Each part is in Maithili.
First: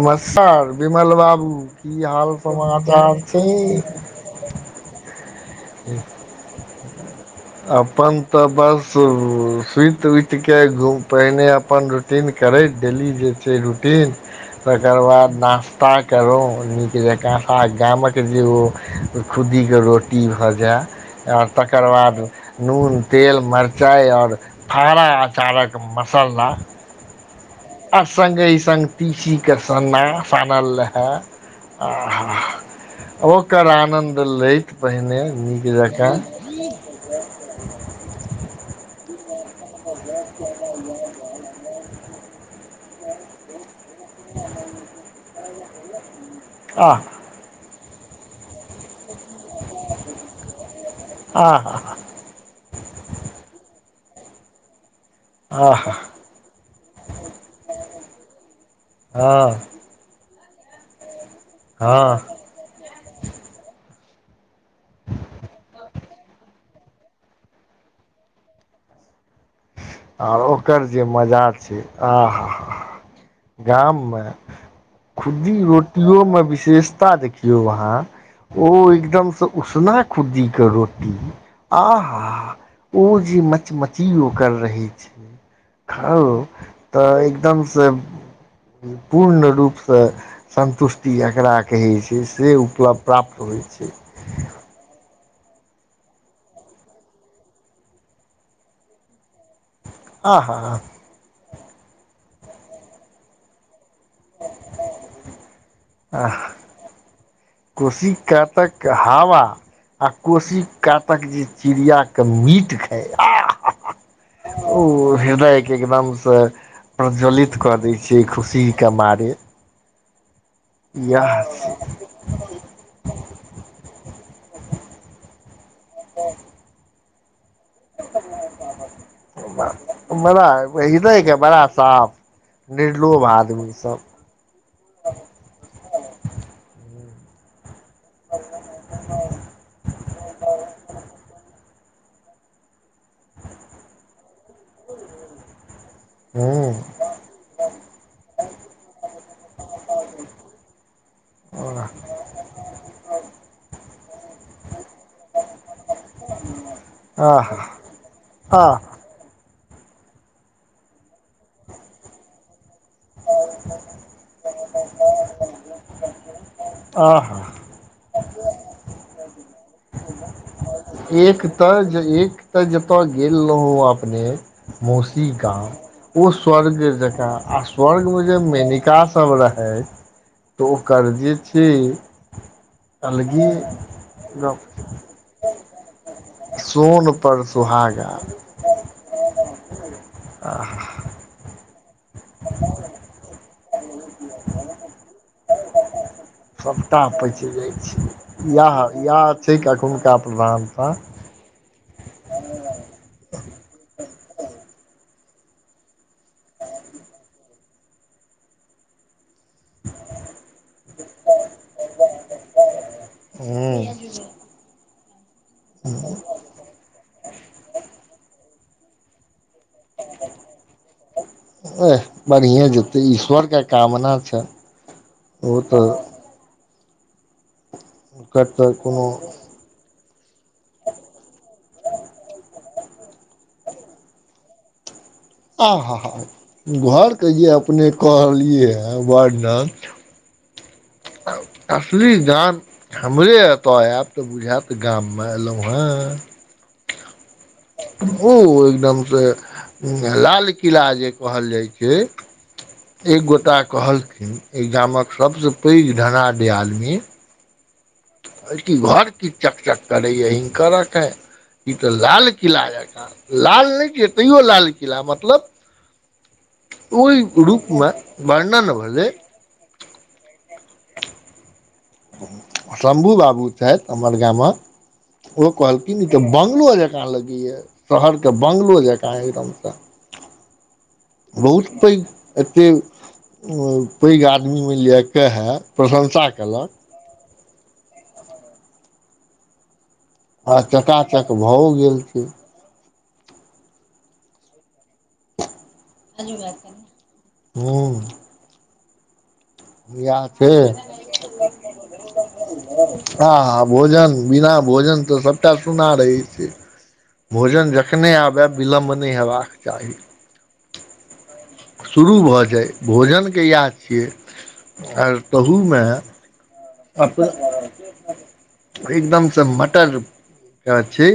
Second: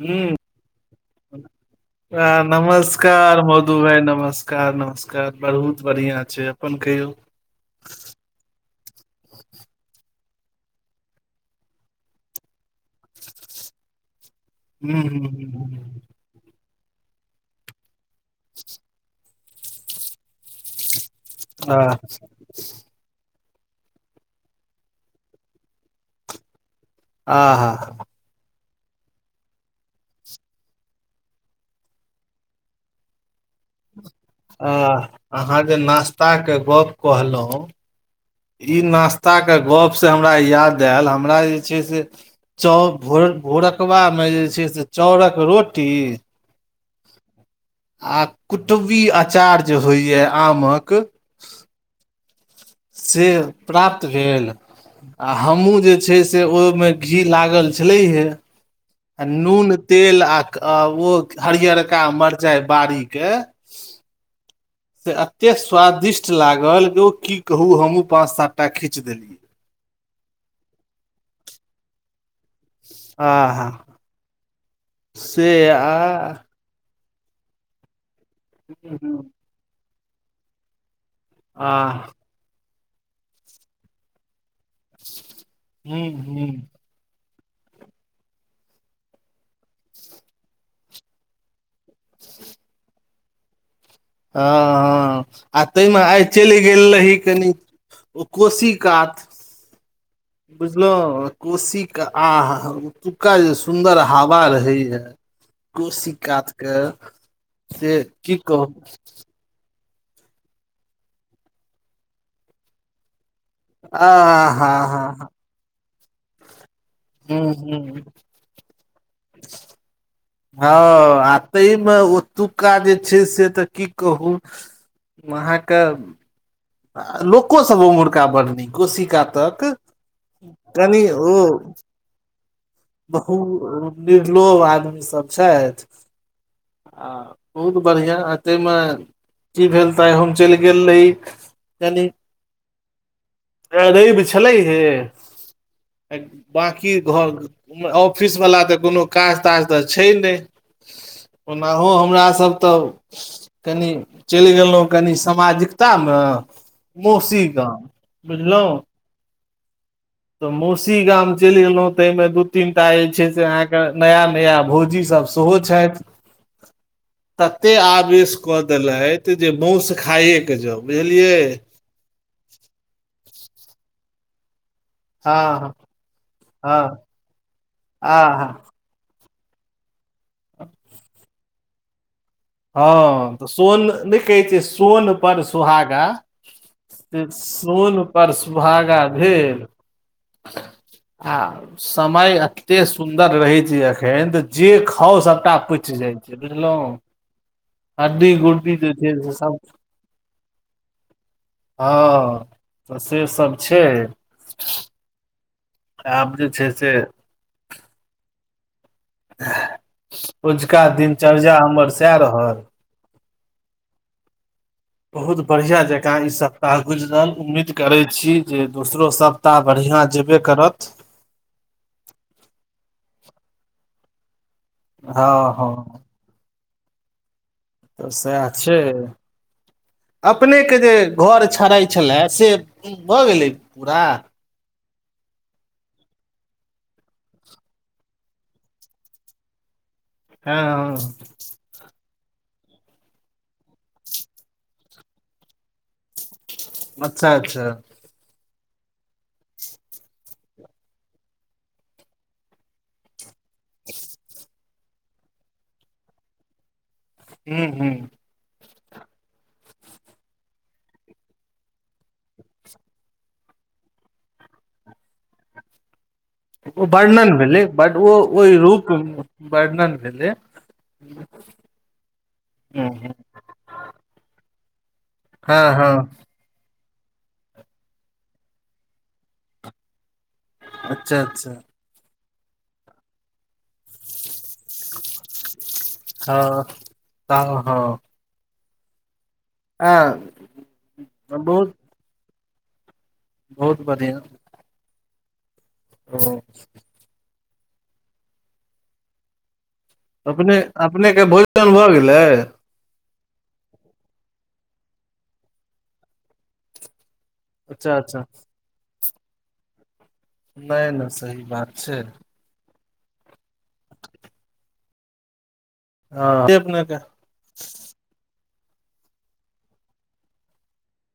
हुँ विमल बाबू की हाल समाचार नमस्कार छै मधु भाइ नमस्कार नमस्कार कार बहुत बढ़ियाँ छै अपन कहियौ अपन तऽ बस सुति उत के घूम पहिने अपन रूटीन करैत डेली जे छै रूटीन तकर हूँ बाद हूँ नास्ता हूँ करौं नीक जकाँ आ गामक जे ओ खुद्दीके रोटी भऽ जे आ आ तकर बाद नून तेल मरचाइ आओर फारा अचारक मसाला आ आहा सङ्गहि सङ्ग तीसीके सन्ना सानल रहै आहा ओकर आनन्द लैत आह पहिने नीक जकाँ कहलौं ई नास्ता के गप्प से हमरा याद एल हमरा जे छै से चप भोरक भोरक कबामे जे छै से चाउरक रोटी आह आ कुटबी अँचार जे होइये आमक आहा हा से प्राप्त भेल आ हमहूँ आह जे छै से ओहिमे घी लागल छलैहे आ हँ नून तेल आ क ओ हरियरका हँ मरचाइ बाड़ी के से एतेक स्वादिष्ट लागल जे की कहू हमहूँ पाँच सात टा खींच देलियै आर ओकर जे मजा छै आ आहा गाममे से खुद्दी आ रोटियोमे विशेषता देखियौ अहाँ ओ एकदमसँ उसना खुद्दी क रोटी आह ओ जे मचमची ओकर रहै छै हूँ खा हूँ तऽ एकदमसँ पूर्ण रूपसँ सन्तुष्टि एकरा कहै छै से उपलब्ध प्राप्त होइ छै हँ हँ आ ताहिमे आइ चलि गेल रही कनी ओ कोशी कात आहा बुझलहुँ कोशीे आह एतुका जे सुन्दर हवा रहैया कोशी आ कात के से कोशी की कह कातक हावा आ कोशी कातक जे चिड़िया के मीट खाय आह आ हा ओ हा हृदायके एकदाम स त हूँ प्रज्वलित कऽ दै हूँ छियै खुशीके मारे हँ इएह आ त म ओ एतुक्का जे छै से तऽ की कहू अहाँके लोक को सब ओ मुर्गा बड़ न कोश काातक बड़ा कनि ओ हृदयके बड़ा साफ निर्लोभ बहु आदमी सब [unintelligible] आदमी सब छथि आ बहुत बढ़िया आ ताहि मे की भेल तऽ आइ हम चलि गेल रही कानी आई रेब छलै हे हूँ बाकी घर ऑफिसवला तऽ कोनो काज ताज तऽ छै नहि ओनाहु हमर सब तऽ कनि चलि गेलहुँ कनी सामाजिकतामे कोशी आह गाम बुझलहु आह तऽ मौसी गाम चलि गेलहुँ ताहिमे दू तीनटा जे छै से अहाँके नया नया भौजी सब सेहो छथि आहा तते आवेश कऽ देलथि जे मौसु खाइएके जाउ बुझलियै एक तऽ एक तऽ जतय गेल रहौँ अपने मौसी गाम हँ ओ स्वर्ग हँ जकाँ आ आ स्वर्गमे जे मेनिका सब रहै तऽ ओकर जे छै हँ तऽ सोन नहि कहै छै गप सोन परर सुोहागा सोन से पर सोन सुहागा पर सुहागा भेल अहहा आ समय एते सुन्दर रहे छै अखन तऽ जे खाउ सभटा पुचि जाय सभटा पचि जाइ छै गुड्डी इएह जे इएह से सब छै एखुनका प्रधानता। हँ तऽ से सब छै। आब जे छै से। अझुका दिनचर्या हमर सएह रहल। हूँ। बहुत बढ़िया जकाँ ई सप्ताह गुजरल उम्मीद करे छी जे दोसरो सब ता बढ़िआं जेबे करत। एह बढ़िए जेतै ईश्वर के कामना छै। हँ ओ तऽ हँ। तऽ सएह ओकर तऽ छै। कोनो अपनेके जे घर छड़ाै छलय से भऽ गेलै पूरा। आहाहा घरके जे अपने कहलियै हँ वर्डन हँ हँ। असली जान हमरे एतऽ आएब तऽ बुझायत गाममे एलहुँ हँ। अच्छा अच्छा। ओ एकदम से लाल किला जे कहल जाइ छै एक गोटा कहलखिन एहि गामक सभसँ पैघ ढनाड आदमी हू हू की घर की चकचक करे या हिनकर एखे ई तऽ लाल किला जेका लाल नहि छियै तैयो लाल किला मतलब ओ ओहि वर्णन भेलै रूपमे बट ओ ओहि वर्णन रूप भेलै वर्णन भेलै। शम्भू बाबू छथि हमर गामक ओ हँ हँ कहलकिन तऽ बंगलोज कह लगै शहरके बंगलो जकाँ एकदमसँ। अच्छा अच्छा बहुत पैग एतेक। पैघ आदमीमे लए कऽ हइ प्रशंसा हँ कयलक तऽ हँ। आँ। आ चकाचक भऽ गेल छै। बहुत बढ़िआ। [unintelligible] हूँ इएह अपने छै अपनेके भोजन भऽ गेलै हँ हँ भोजन बिना भोजन तऽ सभटा सुना रहै छै भोजन अच्छा जखने अच्छा आबय विलम्ब नहि हेबाक चाही नहि नहि सही बात छै शुरू भऽ जाइ भोजनके इएह छियै आर ताहूमे ह अपने के अप एकदम से मटर के छै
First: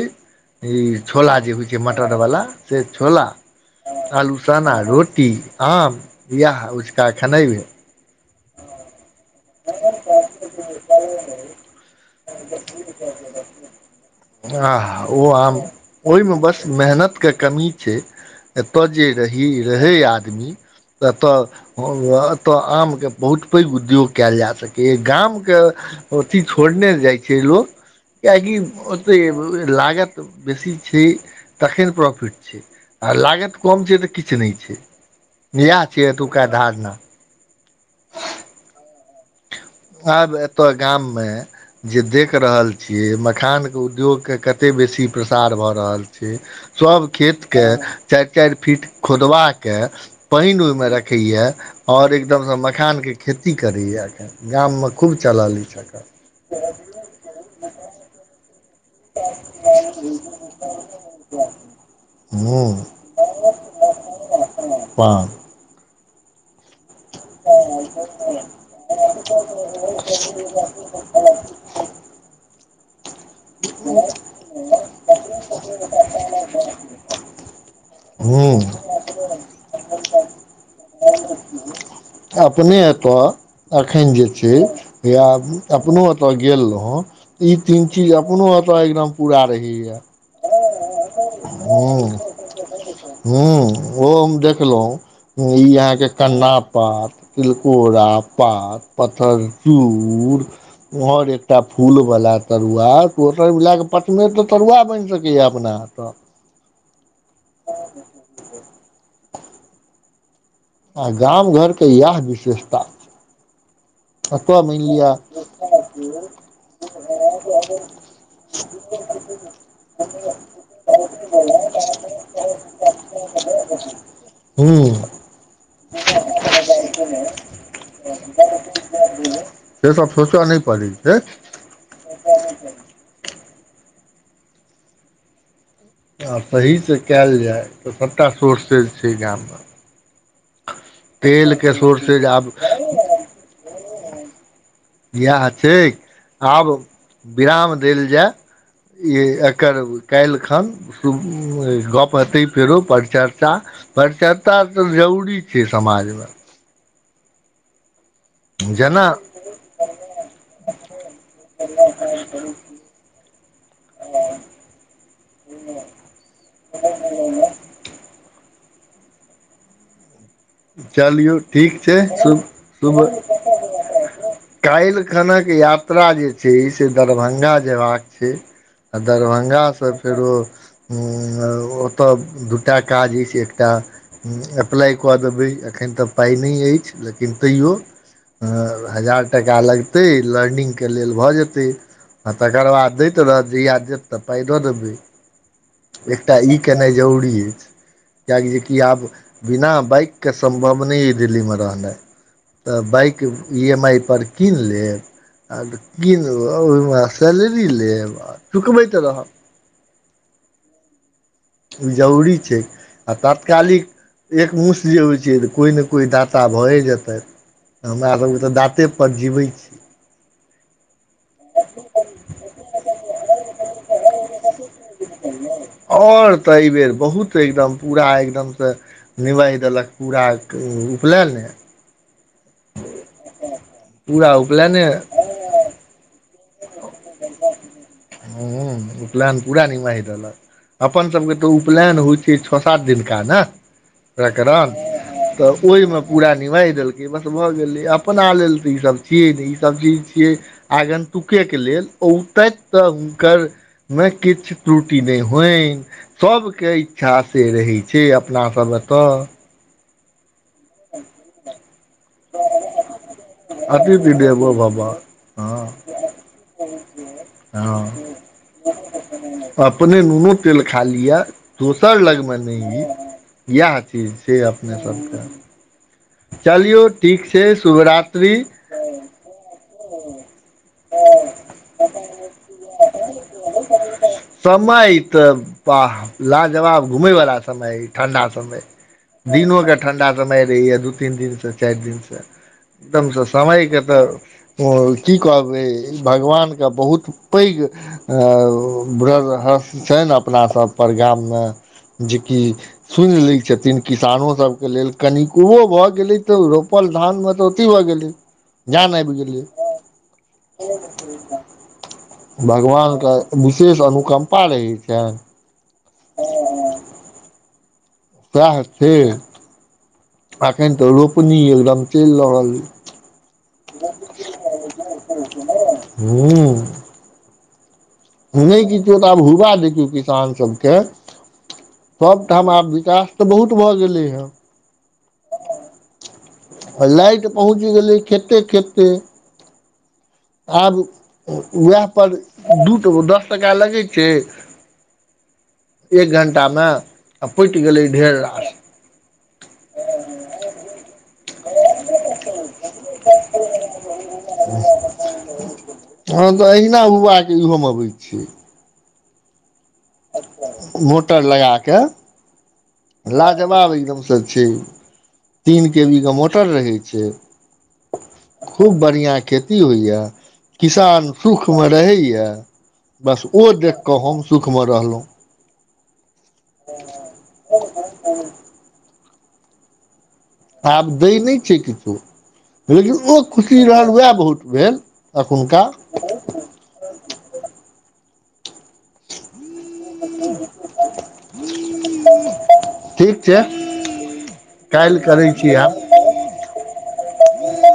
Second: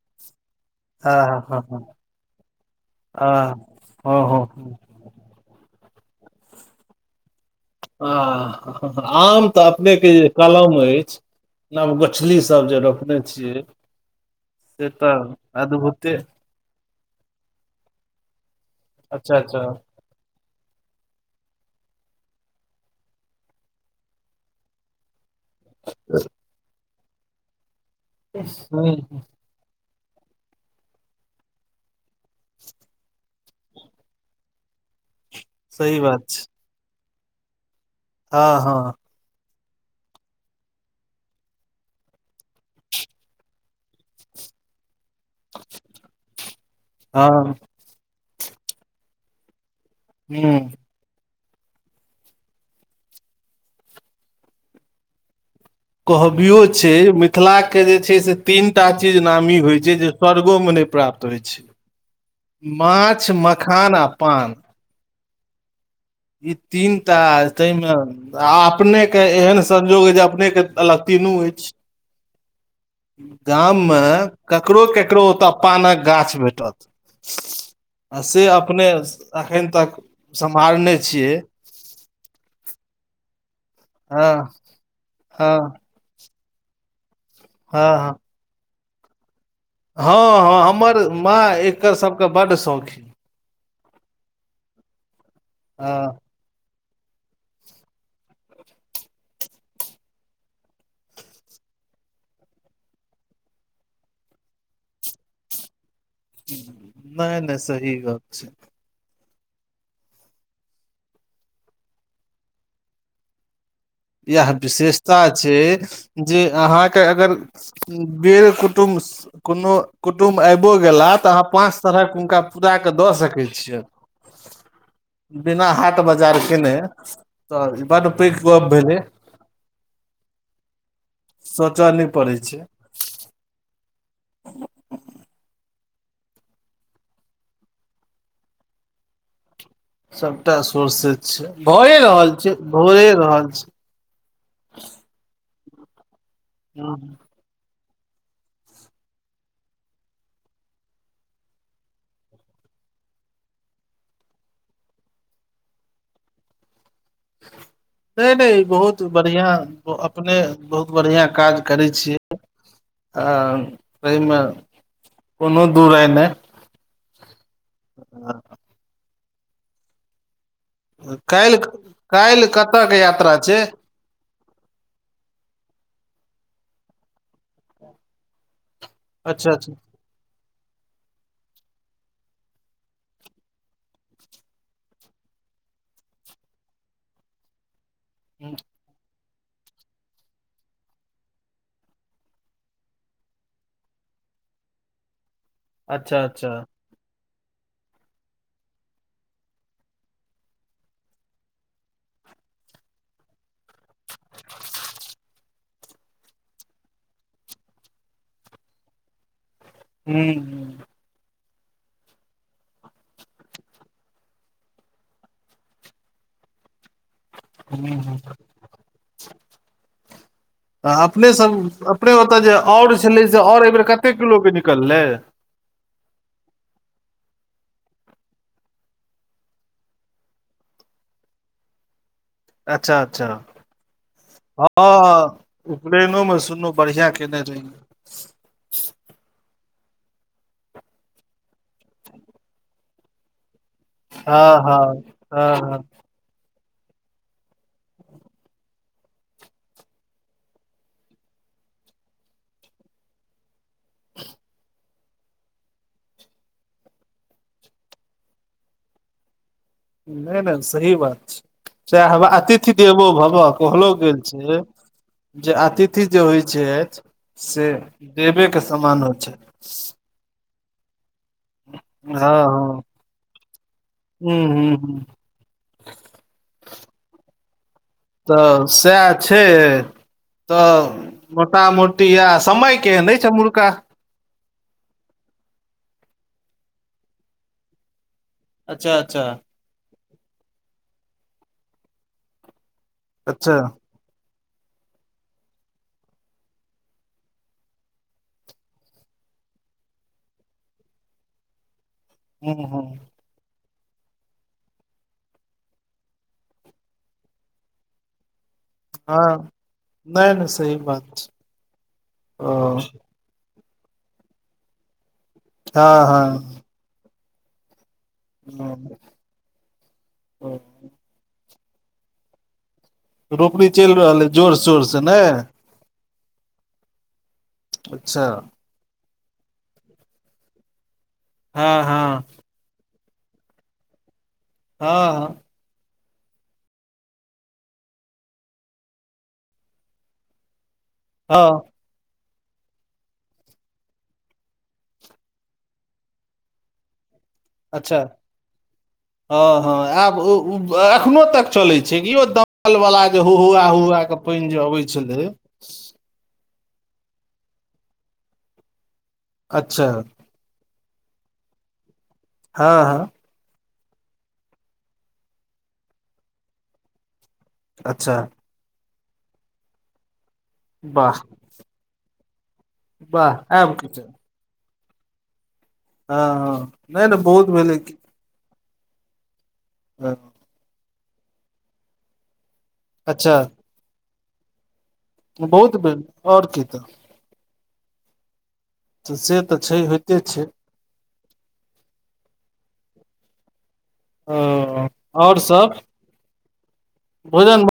ई हँ छोला हँ जे हँ होइ छै मटरवला से छोला हँ हँ आलू हँ चना हँ रोटी आम इआाह उचका खनैबै आ आम तऽ अपने के जे कलम अछि जे नब गोछली सब जे रोपने छियै आा से ओ तऽ आम अद्भुते ओहिमे बस मेहनत के कमी छै एतय जे अच्छा रही अच्छा रहै आदमी एतऽ एतऽ आम के बहुत पैघ उद्योग कयल जा सकैए गाम छोड़ने जाइ छै लोक कियकि ह ओतै लागत छै तखैन प्रोफिट छै आ लगत कम छै तऽ किछु नहि छै इएह सही छै बात एतुका धारण हँ हँ आब एतय गाम मे जे देख रहल छियै मखान के उद्योग के क एते बेसी प्रसार भऽ रहल छै सभ हँ खेतके चारि चारि फिट खोदबाके पानि ह ओहिमे रखैए और एकदम से मखान के खेती करेया एखन गाम मे खूब चलल ऐच अखन कहबियो छै मिथिलाके जे छै से तीन टा चीज नामी होइ छै जे स्वर्गो में नहि प्राप्त होय छै हूँ माछ मखान आ पान पान ई तीन टा तामे अपने के एहन संयोग हय जे अपने के अलग तीनू इ [inaudible] गाममे ककरो ककरो ओतय पानक गाछ भेटत से हूँ अपने एखन तक सम्हारने छियै अपने एतय एखन जे हँ छै या हँ अपनो एत ओत गेल रह ई तीन हँ हँ चीज अपनो एतए एकदम पूरा रहै ये हँ हँ हमर माँ एकर सभके बड शौकीन ह ओ हम देखलहुं ई यहााँके हँ कन्ना पात तिलकोरा पात पथर चूड़ उऊहर एकटा फूल बाला तरुआ तो ला के पचमेट त तरुआ बनि सक के अपना तऽ नहि नहि सही गॉप छै आ गाम घरके इएह विशेषता इएह एतऽ मानि लिअ विशेषता छै जे अहाँके अगर बेर कुटुम्ब कोनो कुटुम्ब आबिओ गेला तऽ अहाँ पाँच तरहक हुनका पूरा कऽ दऽ सकै छियनि हूँ बिना हाट बाजार केने तऽ ई बड पैघ गप भेल से सब सोचऽ नहि पड़ै छै सोचय नहि पड़ै छै [inaudible] आ सहीसँ कयल जाय तऽ सभटा सोर्सेज छै गाममे सबटा सोर्सेज छै तेलके भए सोर्सेज रहल आब छै भए रहल छै इएह छै आब हँ विराम देल जाय ई एकर काल्हि खन गप हेतै फेरो परिचर्चा। पर चर्चा तऽ जरूरी छै समाजमे। [inaudible] नहि नहि बहुत जेना बढ़िआँ अपने बहुत बढ़िआँ काज करै छियै आ एहिहिमे कोनो दूर एय नहि। [unintelligible] [unintelligible] चलियौ काल्हि ठीक छै सुब काल्हि कतय के सुब यात्रा छै काल्हि खनक यात्रा जे छै से दरभंगा जेबाक छै आ अच्छा दरभंगा अच्छा से फेरो ओतऽ दूटा काज अछि एकटा अप्लाइ कऽ देबै अखन तऽ पाइ नहि अछि लेकिन तैयो हजार टाका लगतै लर्निंगके लेल भऽ जेतै आ तकर बाद दैत रहत जेहियाँ देत तऽ पाइ दऽ देबै। अच्छा एकटा अच्छा ई केनाइ जरूरी ऐछ [inaudible] किएकि कि आब बिना बाइक कऽ सम्भव नै यऽ दिल्ली में रहनै। तऽ बाइक ई एम आइ पर कीन लेब। [unintelligible] ओहिमे सैलरी लेब आ चुकबै तऽ रहब। [unintelligible] ई जरूरी छै आ तात्कालिक। एक मुस जे होइ छै तऽ को नै को दाता भऽए जेतै। हूँ हमरा हूँ सबकेँ तऽ दाँते पर जीवै छी। आ अपने सभ अपने ओतऽ जे और छलै से और एहिबर कतेक किलो केँ निकललै। औल तऽ एहिबेर बहुत एकदम पूरा एकदम से। निबैह देलक पूरा उपलैने। अच्छा अच्छा पूरा [inaudible] उपलैने हँ उपनैनो। दुनू बुड़िया केने रहिए हू उपलैन पूरा निमाह दलक अपन सब केँ तऽ उपलैन होइ छै छ सात दिनका न। हँ प्रकरण हँ तऽ हँ हँ ओइम पूरा निमाह देलकै बस भऽ गेलै अपना लेल तऽ ई सब छियै नै ई सब चीज छियै। आगन। तुकै केँ लेल औतक तऽ हुनकर में किछ त्रुटि नै होन सब केँ इच्छा से रहै छै अपना सभ एतऽ। नै न सही बात छै [inaudible] चैह हेबा अतिथि देवो भवा कहलो अतिथि गेल छै। देवो भवा जे हँ अतिथि जे होइ ऐछ। हँ [unintelligible] छै अप अपने नूने तेल खा ली यऽ दोसर हँ लगमे नै ली हँ इयह चीज छै हूँ अपने हूँ सब हूँ कऽ। चलियौ ठीक छै शुभरात। तऽ सैह छै। तऽ मोटा मोटी या समय कैहन ऐछै अम्हुरका समय तऽ बाह लाजवाब घूमे वाला समय है ठण्ढा समय अच्छा अच्छा दिनो केँ ठण्ढा समय रहैए दू तीन दिन स चाइर दिन स एकदम स अच्छा समय कऽ तऽ। की कहबै ई भगवान कऽ बहुत पैघ। [unintelligible] छै अपना सभ पर गाम में। जेकि हूँ हूँ सुन लै छथिन। किसानो सब कऽ लेल कनिकोओ भऽ गेलै तऽ रोपल धान मे तऽ ओथी भऽ गेलै। जान आइब गेलै नै नै [inaudible] भगवान ओ केँ विशेष अनुकम्पा रहै छैन हऽ हऽ सैह छै हँ अखन तऽ रोपनी एकदम चैल रहल रोपनी चलि रहल अइ जोर शोर से ने [unintelligible] अच्छा नै किछो तऽ आब हुबा देखियौ किसान सबकेँ हँ हँ सभ ठाम आब विकास। तऽ बहुत भऽ गेलै हन हाँ आ लाइट पहुँच गेलै खेते खेते आब हँ उहाए पर दू टगो दस टाका लगै छै एक घण्टामे आ पटि गेलै ढेर रास हाँ हाँ आब उ-उ एखनो तक चलै छै कि यौ दमकल जे हुहुआ हुहुआ कऽ पाइन जे आबै छलै हाँ तऽ अहिना हुहुआके इहोमे अबै छै अच्छा मोटर लगाके हाँ हाँ लाजवाब एकदमसँ छै तीनक केबीके मोटर रहै छै अच्छा खूब बढ़ियाँ खेती होइया किसान वाह सुखमे रहैया बस ओ वाह आब देखि की कऽ छै हम सुखमे रहलहुँ हाँ हाँ नहि नहि बहुत भेलै कि हूँ हँ आब दै नहि छै किछो लेकिन ओ अच्छा खुशी रहल वहाए बहुत भेल एखुनका बहुत भेल आओर की तऽ से तऽ छै होइते छै ठीक छै ओ काल्हि करै आओर छी सब अएाब भोजन